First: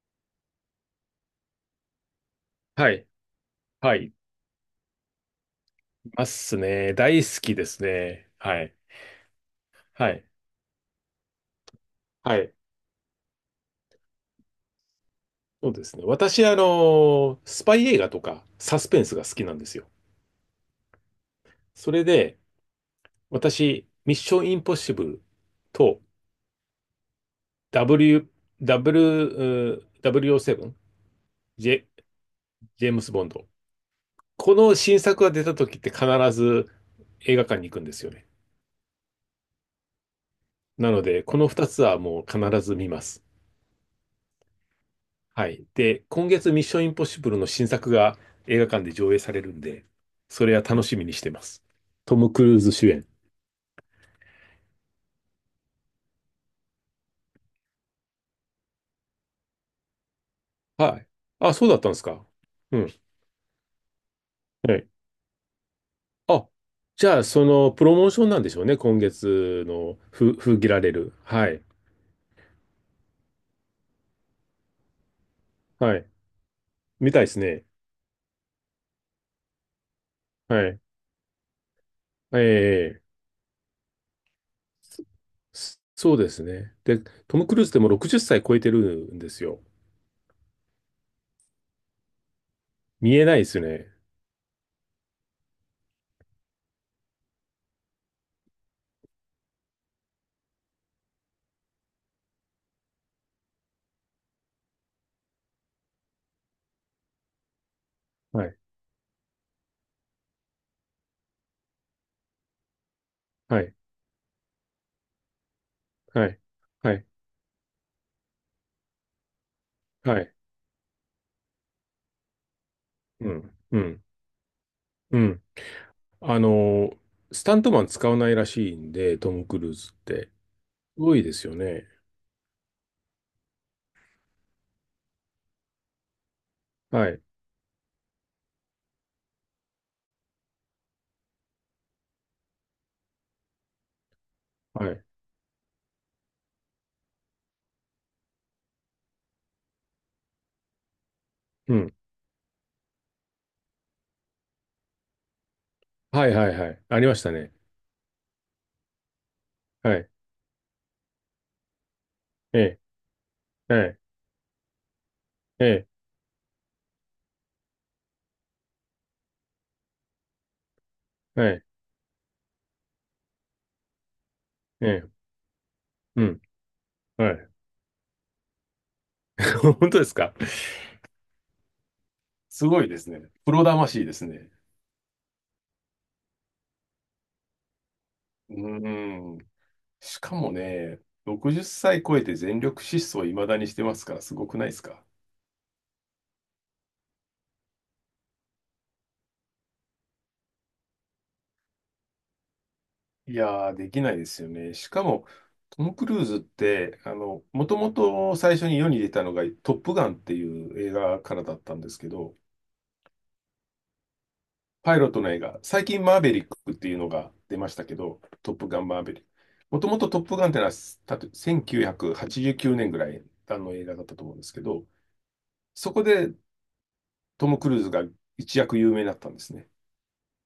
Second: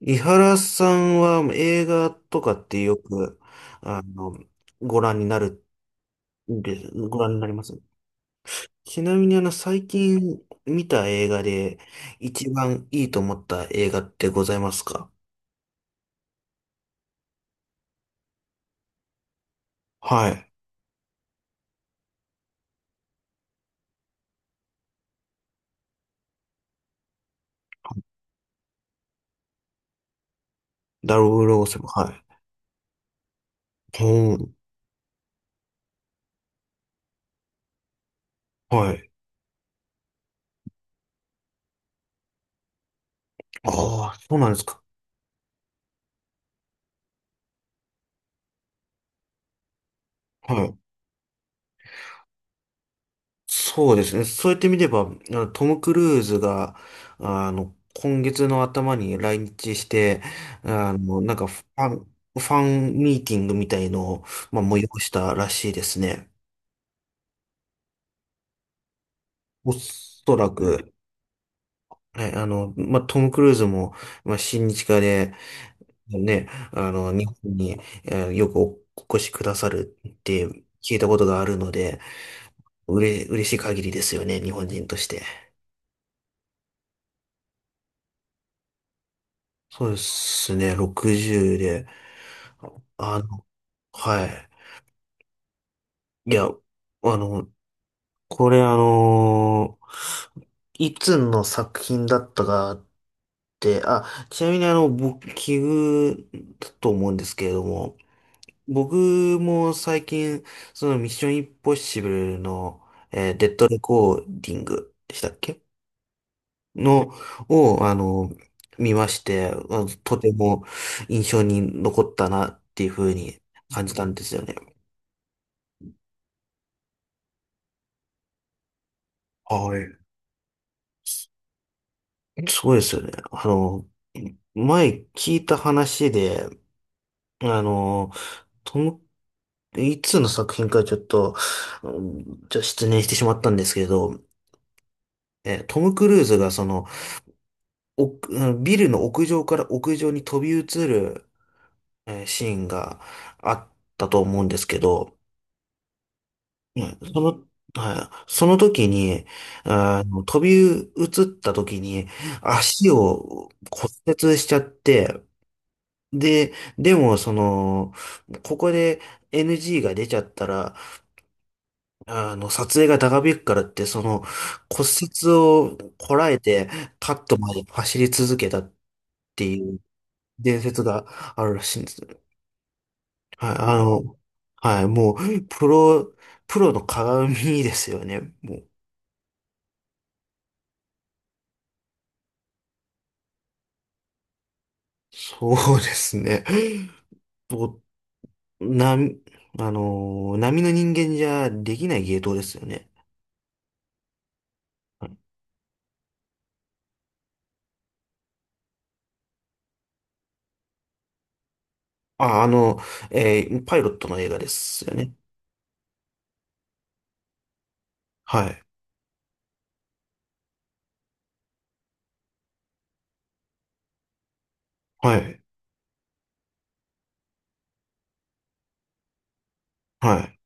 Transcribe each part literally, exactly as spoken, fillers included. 井原さんは映画とかってはよい。く、はあい。いの、ご覧になるますんで、ね。大ご覧に好なりきまです。すね。はい。ちなみにあの、最はい。近見た映画では一い。番いいと思った映画ってございますか？そうですね。私、あの、スパイ映画とかサスペンスが好きなんですよ。はい。それで、私、ミッションインポッシブルと W、W、うー ダブルオーセブン、ゼロブジェ、セブン。はジェームス・ボンド。い。うこん、の新作が出た時って必ず映画館に行くんですよね。はい。なので、このふたつはもう必ず見ます。ああ、そうなんですか。はい。で、今月ミッションインポッシブルの新作が映画館で上映されるんで、そはれはい。楽しみにしてます。トム・クルーズ主演。そうですね。そうやって見れば、あのトム・クルーズが、あの、今月の頭に来日して、あはい。の、なんかあ、フそうだっァたんでン、すフか？ァうンん。ミーティングみたいのを、まあ、は催い。したらしいですね。あ、じゃあ、その、プロモーションなんでしょうね。今月おの、ふ、そら封切られく、る。はい。はい、あの、まあ、トム・クルーズも、まあ、親日家で、はい。ね、あの、みたい日です本ね。に、えーよくお越しくださるってはい。聞いたことがあるので、えうえ、れ、嬉しい限りですよね、日本人として。そそうですね。で、トム・クルーズってもうろくじゅっさい超えてるんですよ。そうですね、ろくじゅうで。見あえないでの、すね。はい。いや、あの、これあのいつの作品だったかって、あ、ちなみにあの、僕、奇遇だと思うんですけれども、はい。僕も最近、そのミッションインポッシブルの、えーデッはドい。レコーディングでしたっけはい。はい。の、を、あの、見まして、まあのとはてい。も印象に残ったなっていうふううにん。う感じん。たんですよね。うん。あの、スタントマン使わないらしいんで、トム・クルーはズっい。て。すごいですよね。そうですよね。あの、前聞いた話で、はい、あの、トム、いつの作品かちょっと、うんちょっと失念してしまったんですけど、はい、え、トム・クルーズがその、お、うんビルの屋上から屋上に飛び移る、うん。えーシーンがあったと思うんですけど、はい、はい、はうい。んありまそしたの、ね。はい、その時に、はあい、の、飛び移った時にええ、足をは骨い、折しちゃって、ええ、で、でも、その、ここで エヌジー が出ちゃったら、はい、あの、撮影が長引くからって、その、え骨え、折をこうらえん、て、カッはトい。まで走り続けたって いう本当ですか？伝説があるらしいんです。すごいですね。はプい、ロあ魂での、すね。はい、もう、プロ、プロの鏡ですよね。うもう、ーん。しかもね、ろくじゅっさい超えて全力疾走いまだにしてますから、すごくないですか？そうですね。もう、な、あの、並の人間じゃできない芸当ですよね。いやー、できないですよね。しかも、トム・クルーズって、あの、もともと最初に世に出たのが、トップガンっていう映画からだったんですけど、あ、あの、えーパイロットの映画ですよパイロッね。トの映画、最近マーヴェリックっていうのが出ましたけど、はトッい。プガンマーヴェリック。もともとトップガンってのは、たとせんきゅうひゃくはちじゅうきゅうねんぐらいあの映画だったと思うんですけど、はい。そこでトム・クルーズが一躍有名になったんですね。はい。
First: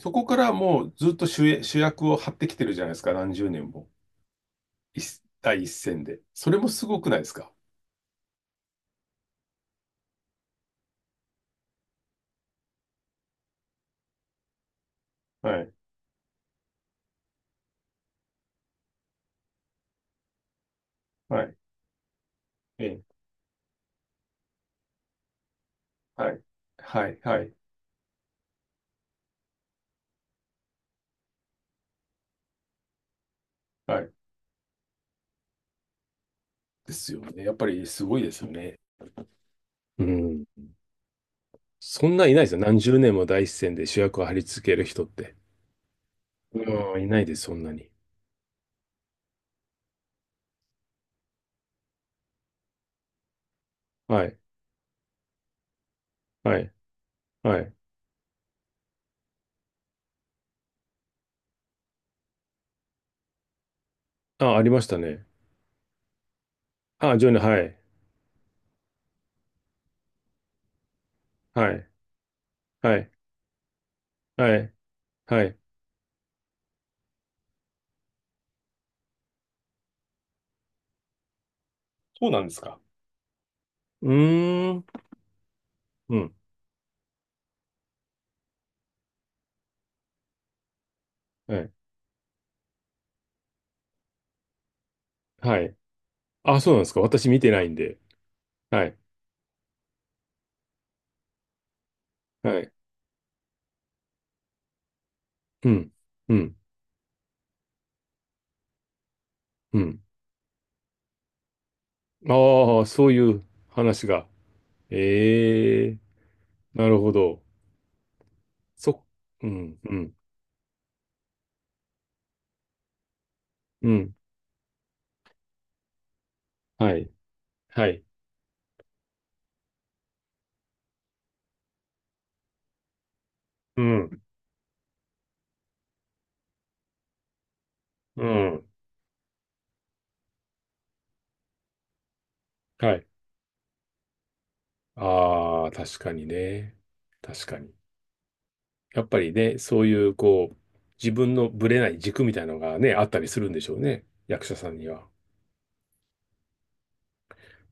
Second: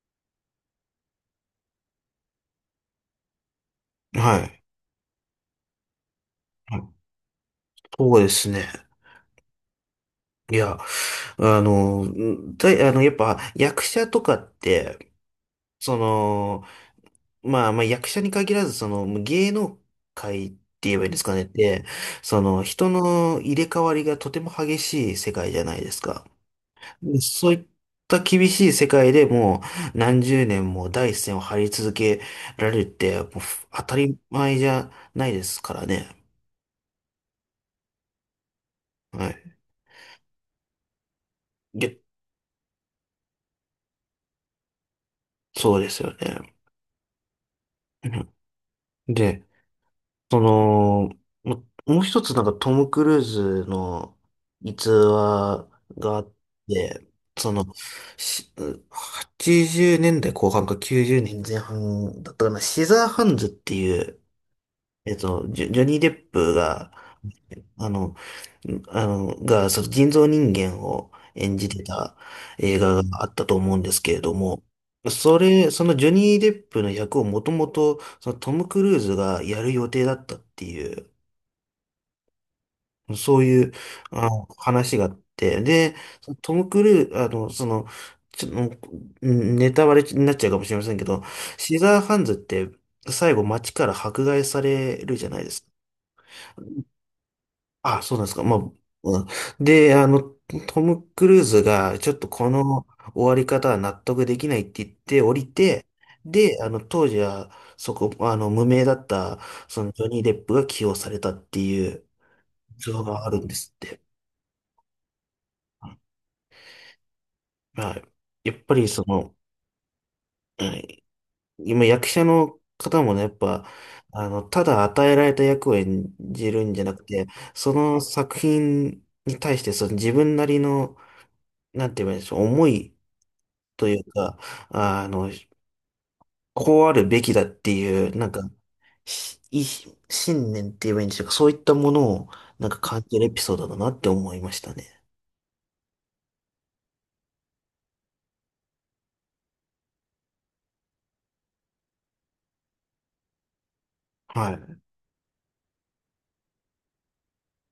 そこからもうずっと主演主役を張ってきてるじゃないですか、何十年も。はい。一第一線で。それもはすい、ごくないですか？そうですね。いや、あの、だ、あの、やっぱ役者とかって、はい。その、まあまあ役者に限らず、その芸能界って言えばいいんですかはねっい。て、そのえ人え。の入れ替わりがとても激しい世界じゃないですか。はい。はでい。はそうい。いった厳しい世界でもう何十年も第一線を張り続けられるって、もう当たはい。り前じゃないですからね。ですよね。やっぱりすごいですよね。はい。うん。で、そんないないですよ。何十年も第一線で主役を張り付ける人って。そうですよね。うん。いないです、そんなに。うんで、その、ももう一つなんかトム・クルーズのはい。逸話があっはい。て、そはの、い。しはちじゅうねんだいこう半かきゅうじゅうねんぜんはんだったかな、シザーハンズっていう、あ、ありましたえっね。と、ジョジョニー・デップが、あ、ジョニー、はい。あの、あの、が、その人造人間を演じはてい。た映は画い。があったと思うんですけれどはも、い。そはい。れ、そのジョニー・デップの役をもともと、そのトム・クルーズがやる予定だったっていう、そうなんですか？そういう、うあの、ーん。話があって、で、うそん。のトム・クルーズ、あの、その、ちょ、もうネタバレになっちゃうかもしれませんけど、はい。シザーハンズって最後街から迫害されるじゃないではすか。い。あ、そうなんですか？私見てないんで。あ、そうなんですか。まあ、はい。うんで、あの、トム・クルーズが、ちょっとこはい。の終わり方は納得できないって言って降りうて、ん。うん。で、あの、当時は、そこ、あの、無名だった、うそのジん。ョニー・デップが起用されたっていうああ、逸話そうがあいるうんですって。話が。ええ、なるほど。はい。やっぱりそそ、の、うん、うん、はい、今役者の方もね、やっぱ、うん。あの、ただ与えられた役を演じるんじゃなはくい、て、そはのい。作品に対して、その自分なりの、なんて言えばいいんでしょう、思い、うというん、か、あの、こうあるべきだっていう、うなんか、ん、しい信念って言えばいいんでしょうか、そういったものを、なんかは感い。じるエピソードだなって思いましたね。ああ、確かにね。確かに。やっぱりね、そういう、こう、自分のぶれない軸みたいなのがね、あったりするんでしょうね。役は者さい。んには。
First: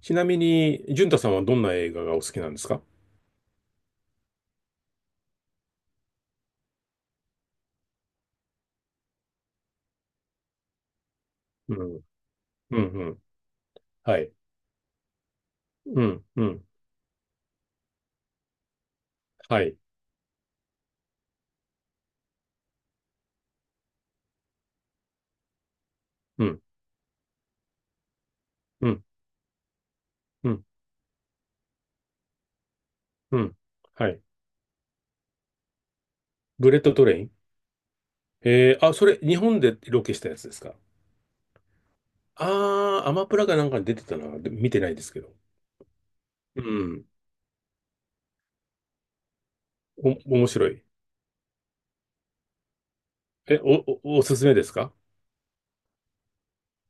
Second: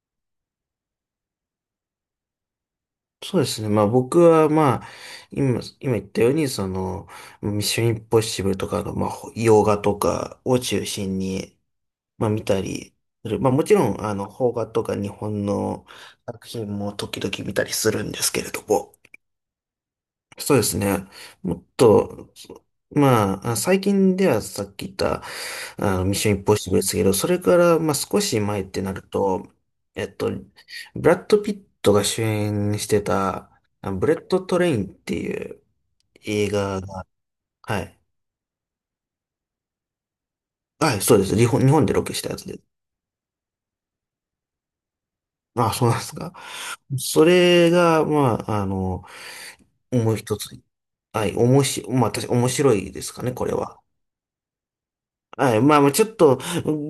ちなみに、淳太さんはどんな映画がお好きなんですか？そうですね。まあ僕はまあ、今、今言ったように、その、ミッションインポッシブルとかの、まあ、洋画とかを中心に、うん、まあ見たうりん、うん。する、まあもちろん、あはの、い。邦画とか日本のうん、う作ん、品も時々見たりするんですけれども、はい。そうですね。もっと、まあ、あ最近ではさっき言った、あの、ミッションインうポッん、シブルですけど、それから、まあ、少し前ってうなるん、と、えっと、うん、ブラッド・ピットが主演してうた、ん。あブはレい。ット・トレインっていう映ブレッ画トトが、レイン。はい。えー、あ、それ、日本でロケしたやつですか？はい、そうです。日本、日本でロケしたやつです。あー、アマプラかなんかに出てたな。で見てないですけど。あ、そうなんですか。うん。それが、まあ、あの、もうお、一面つ、白い。はい、おもし、まあ、私、面白いですかね、これえ、は。お、お、おすすめですか？はい。まあまあ、ちょっと、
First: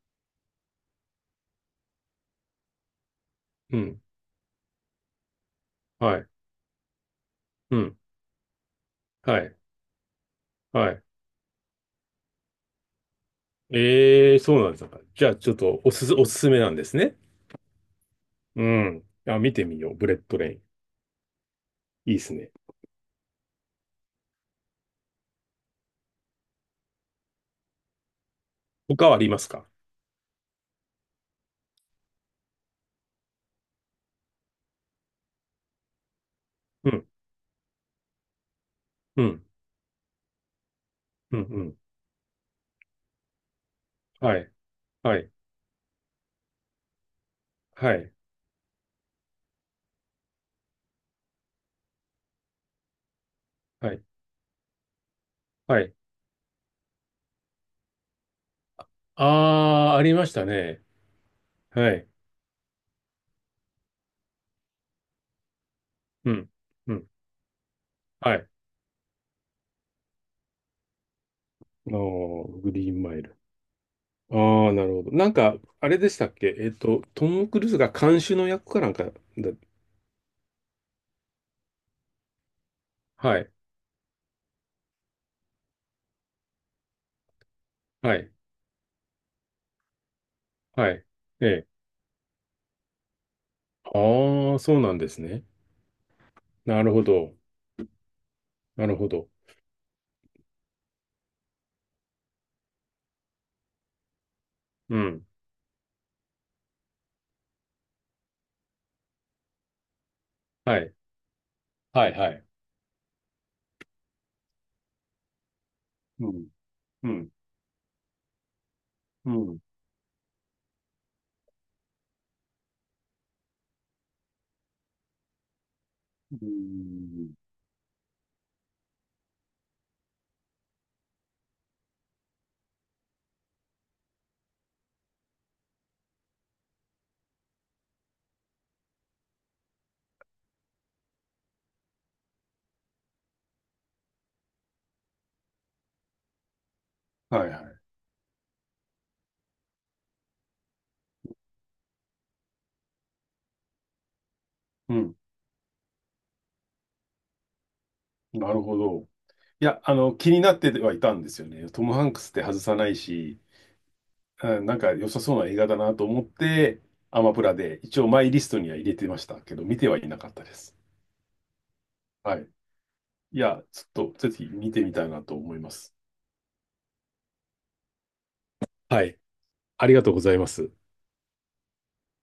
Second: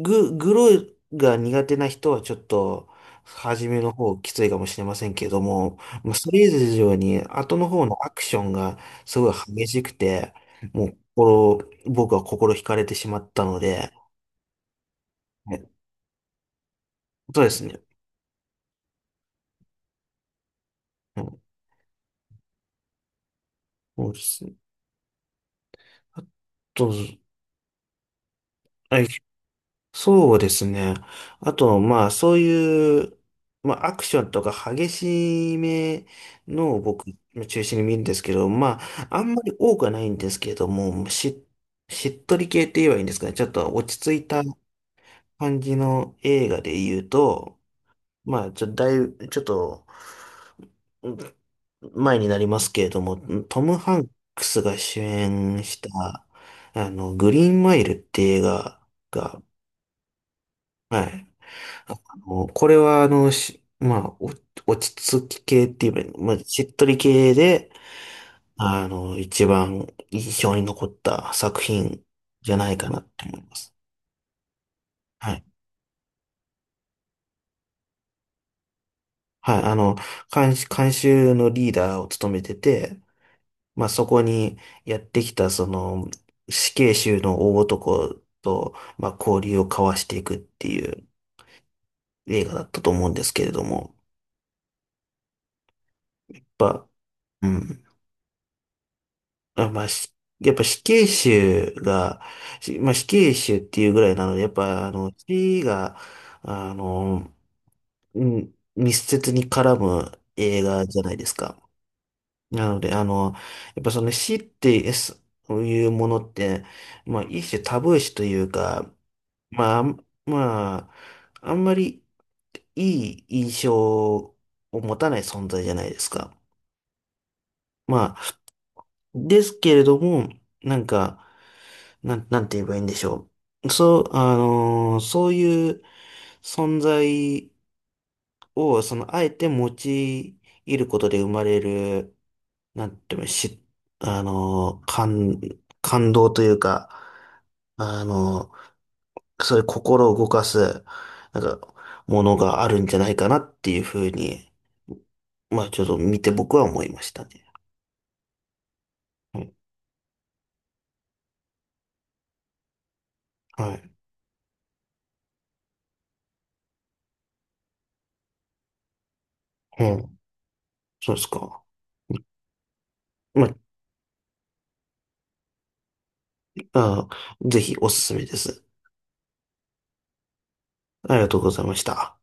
グ、グロが苦手な人はちょっと、初うめのん。方きついかもしれませんけども、まあはい。それ以上に、後のう方ん。のアクションがすごいはい。激しくて、もはうい。心、僕は心惹かれてしまったので、えー、そうなんですか？じゃあ、ちょはっい、と、おすす、おすすめなんですね。そうですね。うん。あ、見てみよう。ブレッドレイン。うん、いいですね。そうですね。あと、はい、他はありますか？そうですね。あと、まあ、そういう、まあ、アクションとか激しめのをう僕、ん。中心に見るんですけど、まあ、あうんまん。り多くはないんですけれども、うん。うし、ん。しっとり系って言えばいいんですかね。ちょっと落ち着いはたい。はい。感じの映画で言うと、はい。まあ、ちょ、だいぶ、ちょっと、うん前になりますけれども、トム・はハい。ンクスが主演しはい。た、あの、グリーンマイルって映画が、あー、ありましたね。はい。はい。もうこれは、あの、し、まあ、お落ち着き系って言えば、うまあ、ん。しっとうりん。系で、はい。あの、一番印象に残った作あの品じゃーグないかリーなンっマイてル。思います。ああ、なるほど。なはんい。か、あれでしたっけ？えっと、トム・クルーズが監修の役かなんかだ。はい。あの、監修、監修のリーダーを務めてて、はい、まあ、そこにやってきた、その、死刑囚の大は男い、と、まあ、交流を交わしていくっていはい。うええ。映画だったと思うんですけれども、ああ、そうなんですね。やっなぱ、るほど。うん。なるほど。あ、まあ、しやっぱ死刑囚が、しまあ、死刑囚っていうぐらいなので、やっぱ、あうの、ん。死が、あの、うん密接に絡む映は画い、じゃないですか。はい、はい。なので、あの、やっぱその死ってそういうものうっん、て、うまあ、ん、一種タブー視というか、うん。うまあ、あんまあ、あんまりいい印象を持たない存在じゃないですーか。ん。まあ、ですけれども、なんか、なん、なんて言えばいいんでしょう。そう、あのーそういう存在を、その、あえて用いることで生まれる、なんて言うの、し、あのー感、感動というか、はい、はい。あのーそういう心を動かす、なんか、ものがあるんじゃないかなっていうふうに、うん。まあ、ちょっと見て僕は思いましたね。なるほど。はい。いや、あの、気になってはいたんですよね。トム・ハンクスって外さないし、はい。うん、なんか良さそうな映画だなと思って、アマプラで一応マイリストには入れてましたけど、見うてはいん。なかったです。そうですか。はい。いまや、ちょっとぜひ見てみたいなと思います。あ、あー、ぜひおすすめです。はい。ありがとうございます。ありがとうございました。